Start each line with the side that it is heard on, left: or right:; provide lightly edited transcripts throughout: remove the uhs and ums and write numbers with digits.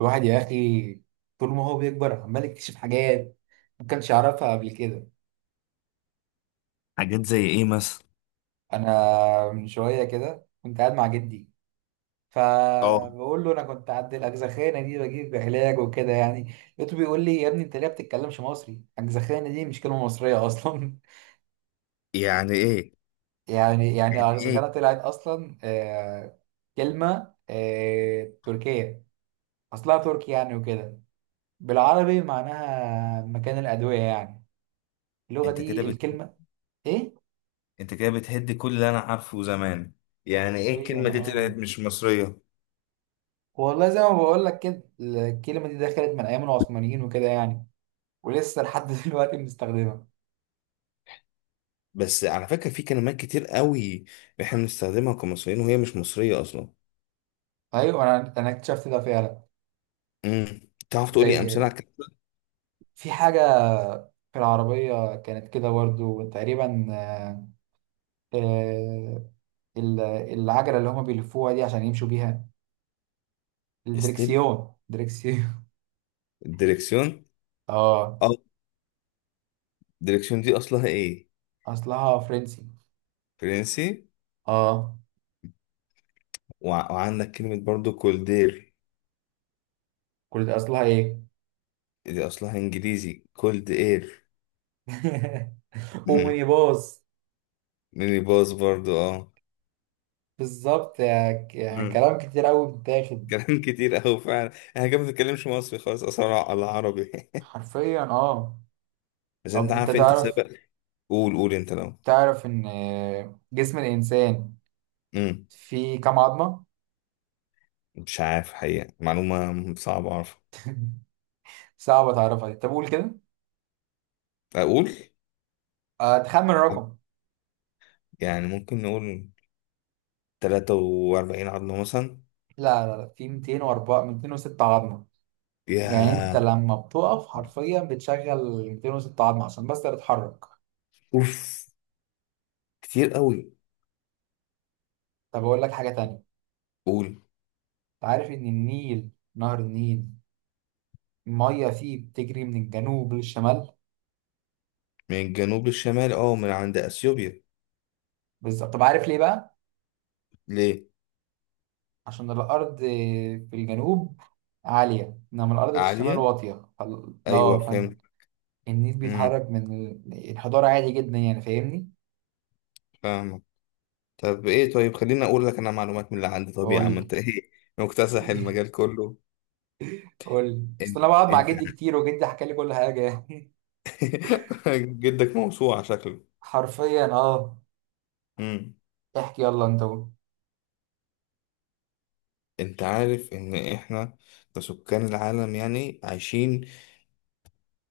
right: الواحد يا اخي، طول ما هو بيكبر عمال يكتشف حاجات ما كانش يعرفها قبل كده.
left: حاجات زي ايه مثلا؟
right: انا من شويه كده كنت قاعد مع جدي،
left: اه.
right: فبقول له انا كنت عند الاجزخانه دي بجيب علاج وكده يعني. لقيته بيقول لي: يا ابني انت ليه ما بتتكلمش مصري؟ الاجزخانه دي مش كلمه مصريه اصلا.
left: يعني ايه؟
right: يعني
left: يعني ايه؟
right: الاجزخانه طلعت اصلا كلمه تركيه. اصلها تركي يعني وكده. بالعربي معناها مكان الادويه يعني اللغه
left: انت كده
right: دي
left: بت...
right: الكلمه. ايه؟
left: انت كده بتهد كل اللي انا عارفه زمان. يعني ايه
right: حرفيا
left: الكلمه دي طلعت
right: اه،
left: مش مصريه؟
right: والله زي ما بقول لك كده الكلمه دي دخلت من ايام العثمانيين وكده يعني، ولسه لحد دلوقتي بنستخدمها.
left: بس على فكره، في كلمات كتير قوي احنا بنستخدمها كمصريين وهي مش مصريه اصلا.
right: ايوه، انا اكتشفت ده فعلا.
left: امم. تعرف تقول لي
right: زي
left: امثله على الكلام ده؟
right: في حاجه، في العربيه كانت كده برضه تقريبا. آه، العجله اللي هما بيلفوها دي عشان يمشوا بيها
left: استيب.
right: الدركسيون، دركسيون.
left: الدركسيون.
right: اه،
left: اه. الدركسيون دي اصلها ايه؟
right: اصلها فرنسي.
left: فرنسي.
right: اه،
left: وعندك كلمه برضو كولدير.
right: كل ده اصلها ايه؟
left: دي اصلها انجليزي، كولد اير. مم.
right: اومنيباص.
left: ميني باص برضو، اه.
right: بالظبط، يعني كلام كتير قوي بيتاخد.
left: كلام كتير قوي فعلا. احنا كده ما بنتكلمش مصري خالص اصلا على العربي.
right: حرفيا اه.
left: بس انت
right: طب انت
left: عارف انت
right: تعرف
left: سبق. قول انت لو.
right: تعرف ان جسم الانسان
left: امم.
right: فيه كام عظمة؟
left: مش عارف حقيقة، معلومة صعبة اعرف.
right: صعب تعرفها دي. طب قول كده،
left: اقول؟
right: تخمن الرقم.
left: يعني ممكن نقول 43 عظمة مثلا.
right: لا لا لا، في 204 206 عظمة. يعني انت
left: يا.
right: لما بتقف حرفيا بتشغل 206 عظمة عشان بس تتحرك.
left: اوف، كتير قوي.
right: طب اقول لك حاجة تانية. انت
left: قول.
right: عارف ان النيل، نهر النيل، المية فيه بتجري من الجنوب للشمال؟
left: من الجنوب للشمال، اه، من عند اثيوبيا.
right: بالظبط. طب عارف ليه بقى؟
left: ليه؟
right: عشان الأرض في الجنوب عالية، إنما الأرض في الشمال
left: عالية.
right: واطية. فال-
left: ايوه
right: لا فن-
left: فهمت.
right: النيل
left: امم.
right: بيتحرك من الحضارة عادي جدا يعني. فاهمني؟
left: فاهمك. طب ايه؟ طيب خليني اقول لك انا معلومات من اللي عندي. طب يا عم
right: قول.
left: انت ايه؟ مكتسح المجال كله.
right: قول بس
left: انت
right: أنا بقعد مع
left: انت.
right: جدي كتير، وجدي حكى لي كل حاجة يعني.
left: جدك موسوعة شكله.
right: حرفيا اه.
left: امم.
right: احكي، يلا انت قول.
left: انت عارف ان احنا كسكان العالم يعني عايشين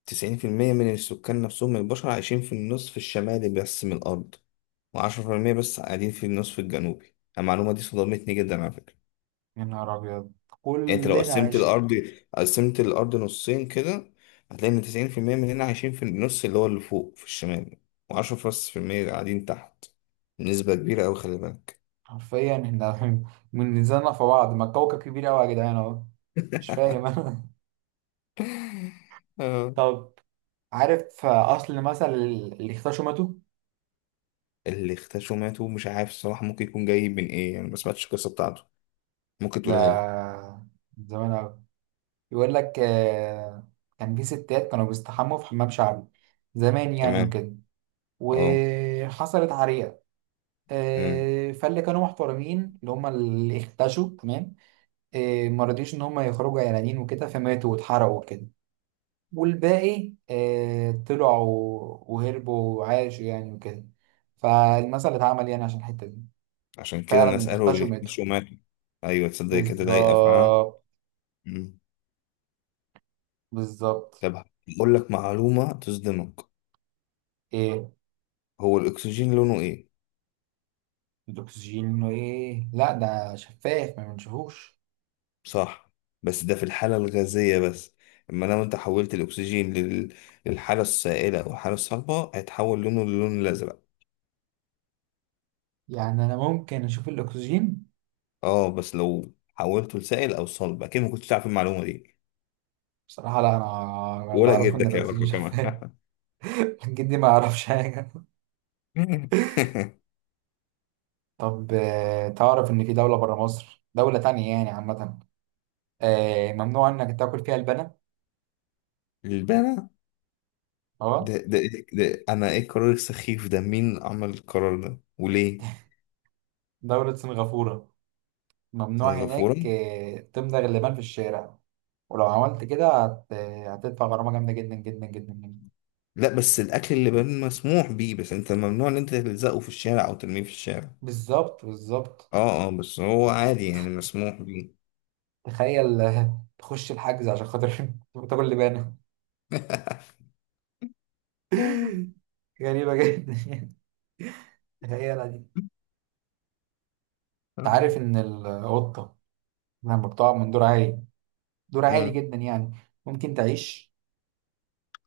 left: 90% من السكان، نفسهم من البشر عايشين في النصف الشمالي بس من الارض، و10% بس قاعدين في النصف الجنوبي. المعلومة دي صدمتني جدا على فكرة.
right: يا نهار أبيض!
left: يعني انت لو
right: كلنا
left: قسمت
right: عايشين
left: الارض قسمت الارض نصين كده، هتلاقي ان 90% مننا عايشين في النص اللي هو اللي فوق في الشمال، و10% قاعدين تحت. نسبة كبيرة أوي، خلي بالك.
right: حرفيا احنا من نزلنا في بعض، ما الكوكب كبير أوي يا جدعان اهو. مش فاهم أنا.
left: اه
right: طب عارف أصل مثل اللي اختشمته؟
left: اللي اختشوا ماتوا؟ مش عارف الصراحة، ممكن يكون جاي من ايه يعني؟ ما سمعتش القصة بتاعته، ممكن تقولها لي.
right: ده من زمان أوي. يقول لك كان في ستات كانوا بيستحموا في حمام شعبي زمان يعني
left: تمام.
right: وكده.
left: اه.
right: وحصلت عريقة.
left: امم.
right: فاللي كانوا محترمين اللي هم اللي اختشوا تمام. ما رضيش ان هم يخرجوا عيانين وكده، فماتوا واتحرقوا وكده. والباقي طلعوا وهربوا وعاشوا يعني وكده. فالمثل اتعمل يعني عشان الحتة دي.
left: عشان كده
right: فعلا
left: الناس قالوا
right: اختشوا
left: اللي
right: وماتوا.
left: اختشوا ماتوا. ايوه، تصدق كده لايقة فعلا.
right: بالظبط،
left: امم.
right: بالظبط.
left: طب، هقول لك معلومة تصدمك.
right: ايه؟
left: هو الاكسجين لونه ايه؟
right: الاكسجين انه ايه؟ لا، ده شفاف ما بنشوفوش.
left: صح، بس ده في الحالة الغازية بس. اما لو انت حولت الاكسجين للحالة السائلة او الحالة الصلبة هيتحول لونه للون الازرق.
right: يعني انا ممكن اشوف الاكسجين؟
left: اه، بس لو حولته لسائل او صلب، اكيد ما كنتش تعرف المعلومة دي.
right: بصراحة لا، انا اللي
left: ولا
right: اعرفه ان
left: جدك
right: الاكسجين
left: يعرفها كمان.
right: شفاف. جدي ما يعرفش حاجة. طب تعرف ان في دولة برا مصر، دولة تانية يعني عامة، ممنوع انك تاكل فيها اللبن؟
left: البنا. ده
right: اه،
left: ده إيه؟ ده انا ايه القرار السخيف ده؟ مين عمل القرار ده وليه؟
right: دولة سنغافورة. ممنوع
left: سنغافورة.
right: هناك تمضغ اللبن في الشارع. ولو عملت كده هتدفع غرامة جامدة جدا جدا جدا جدا.
left: لا بس الاكل اللي بان مسموح بيه، بس انت ممنوع ان انت تلزقه في الشارع او ترميه في الشارع.
right: بالظبط، بالظبط.
left: اه اه، بس هو عادي يعني، مسموح بيه.
right: تخيل تخش الحجز عشان خاطر تاكل لبانة. غريبة جدا يعني. تخيلها دي. انت عارف ان القطة لما بتقع من دور عالي، دور عالي
left: امم.
right: جدا يعني، ممكن تعيش؟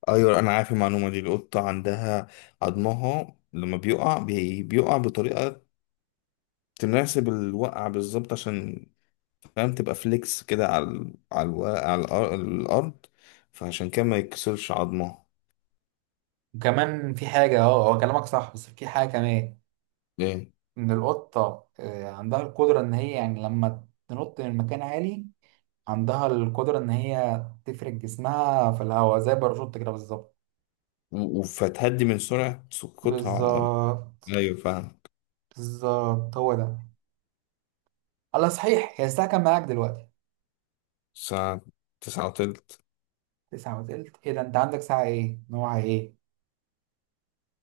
left: ايوه انا عارف المعلومه دي، القطه عندها عظمها لما بيقع بيقع بطريقه تناسب الوقع بالظبط، عشان فاهم تبقى فليكس كده على الارض. فعشان كده ما يتكسرش عظمها.
right: وكمان في حاجة. اه، هو كلامك صح بس في حاجة كمان،
left: ليه؟
right: ان القطة عندها القدرة ان هي يعني لما تنط من مكان عالي، عندها القدرة ان هي تفرد جسمها في الهواء زي باراشوت كده. بالظبط،
left: فتهدي من سرعة سقوطها على الارض.
right: بالظبط،
left: ايوه فاهم.
right: بالظبط، هو ده. الله، صحيح، هي الساعة كام معاك دلوقتي؟
left: ساعة 9:20.
right: 9:20. ايه ده؟ انت عندك ساعة ايه، نوعها ايه؟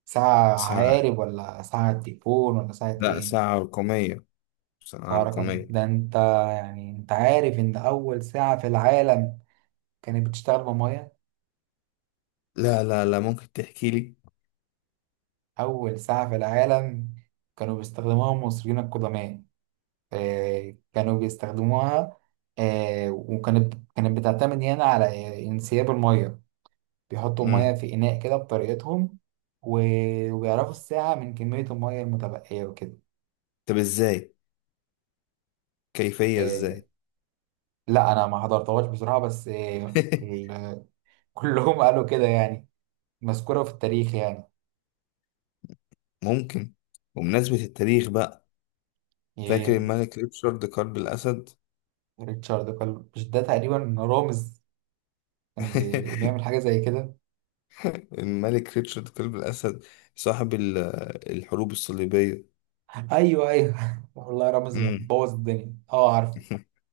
right: ساعة
left: ساعة،
right: عقارب ولا ساعة تليفون ولا ساعة
left: لا
right: ايه؟
left: ساعة رقمية. ساعة
right: ساعة رقم،
left: رقمية.
right: ده انت يعني انت عارف ان اول ساعة في العالم كانت بتشتغل بمية؟
left: لا لا لا، ممكن تحكي لي.
right: اول ساعة في العالم كانوا بيستخدموها المصريين القدماء. كانوا بيستخدموها. وكانت بتعتمد هنا على انسياب المية. بيحطوا المية
left: مم.
right: في إناء كده بطريقتهم، وبيعرفوا الساعة من كمية المية المتبقية وكده.
left: طب ازاي؟ كيفية ازاي؟
right: آه، لا، انا ما حضرتهاش بصراحه، بس كلهم قالوا كده يعني، مذكوره في التاريخ يعني.
left: ممكن. وبمناسبة التاريخ بقى، فاكر
right: ايه؟
left: الملك ريتشارد قلب الأسد؟
right: ريتشارد قال؟ مش ده تقريبا رامز كان بيعمل حاجه زي كده؟
left: الملك ريتشارد قلب الأسد صاحب الحروب الصليبية.
right: ايوه، ايوه. والله رامز
left: مم.
right: بوظ الدنيا. اه، عارف.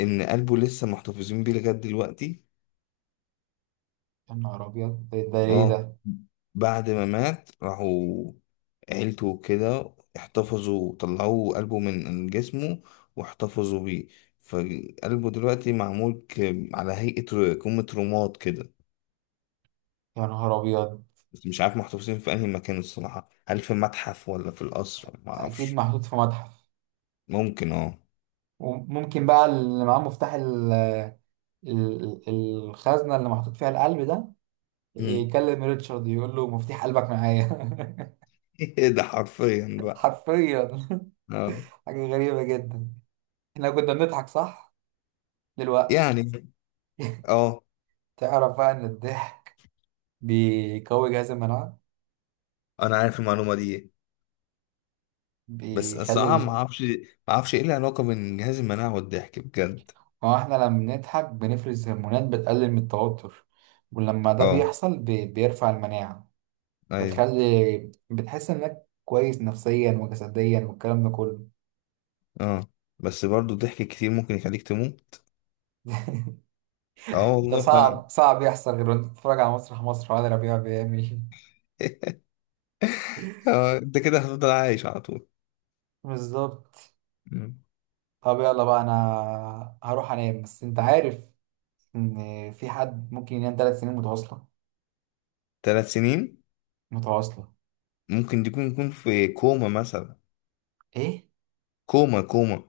left: إن قلبه لسه محتفظين بيه لغاية دلوقتي.
right: يا نهار ابيض! ده ايه
left: اه،
right: ده؟
left: بعد ما مات راحوا عيلته وكده، احتفظوا طلعوا قلبه من جسمه واحتفظوا بيه. فقلبه دلوقتي معمول على هيئة كومة رماد كده.
right: يا نهار ابيض!
left: بس مش عارف محتفظين في أنهي مكان الصراحة، هل في متحف ولا في القصر، ما
right: اكيد
left: أعرفش.
right: محطوط في متحف.
left: ممكن، اه.
right: وممكن بقى اللي معاه مفتاح ال- ال- الخزنه اللي محطوط فيها القلب ده
left: مم.
right: يكلم ريتشارد يقول له: مفتاح قلبك معايا.
left: ده حرفيا بقى.
right: حرفيا.
left: اه.
right: حاجة غريبة جدا. احنا كنا بنضحك، صح؟ دلوقتي
left: يعني، اه،
right: تعرف بقى ان الضحك بيقوي جهاز المناعة،
left: انا عارف المعلومه دي، بس
right: بيخلي
left: الصراحه ما اعرفش، ما اعرفش ايه العلاقه بين جهاز المناعه والضحك بجد.
right: ما هو احنا لما بنضحك بنفرز هرمونات بتقلل من التوتر. ولما ده
left: اه.
right: بيحصل بيرفع المناعة.
left: ايوه.
right: وتخلي، بتحس انك كويس نفسيا وجسديا والكلام ده كله.
left: اه، بس برضو الضحك كتير ممكن يخليك تموت. اه
right: ده
left: والله فعلا.
right: صعب صعب يحصل غير وانت بتتفرج على مسرح مصر، وعلي ربيع بيعمل إيه.
left: اه، انت كده هتفضل عايش على طول.
right: بالظبط.
left: مم.
right: طب يلا بقى، انا هروح انام. بس انت عارف ان في حد ممكن ينام 3 سنين متواصله؟
left: ثلاث سنين؟
right: متواصله.
left: ممكن تكون، يكون في كوما مثلا.
right: ايه؟
left: كوما، كوما.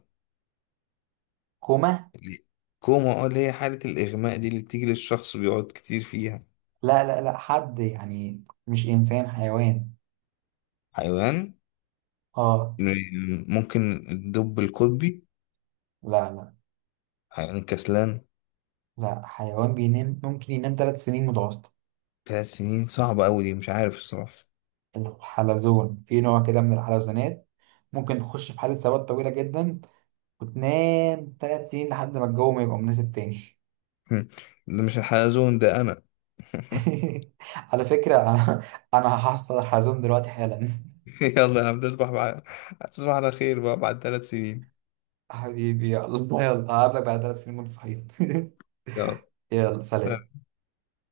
right: كوما؟
left: اللي- كوما، اه، اللي هي حالة الإغماء دي اللي بتيجي للشخص بيقعد كتير فيها.
right: لا لا لا، حد يعني مش انسان، حيوان.
left: حيوان؟
right: اه.
left: ممكن الدب القطبي.
right: لا لا
left: حيوان كسلان.
right: لا، حيوان بينام ممكن ينام ثلاث سنين متواصله.
left: ثلاث سنين صعبة أوي دي، مش عارف الصراحة.
right: الحلزون، في نوع كده من الحلزونات ممكن تخش في حالة ثبات طويلة جدا وتنام 3 سنين لحد ما الجو ما يبقى مناسب تاني.
left: هم. ده مش الحلزون ده أنا.
right: على فكرة، أنا هحصل الحلزون دلوقتي حالا.
left: يلا يا عم تصبح بقى، تصبح على خير بقى بعد 3 سنين.
right: حبيبي، يلا يلا هقابلك بعد 3 سنين وأنت صحيت.
left: يلا.
right: يلا، سلام.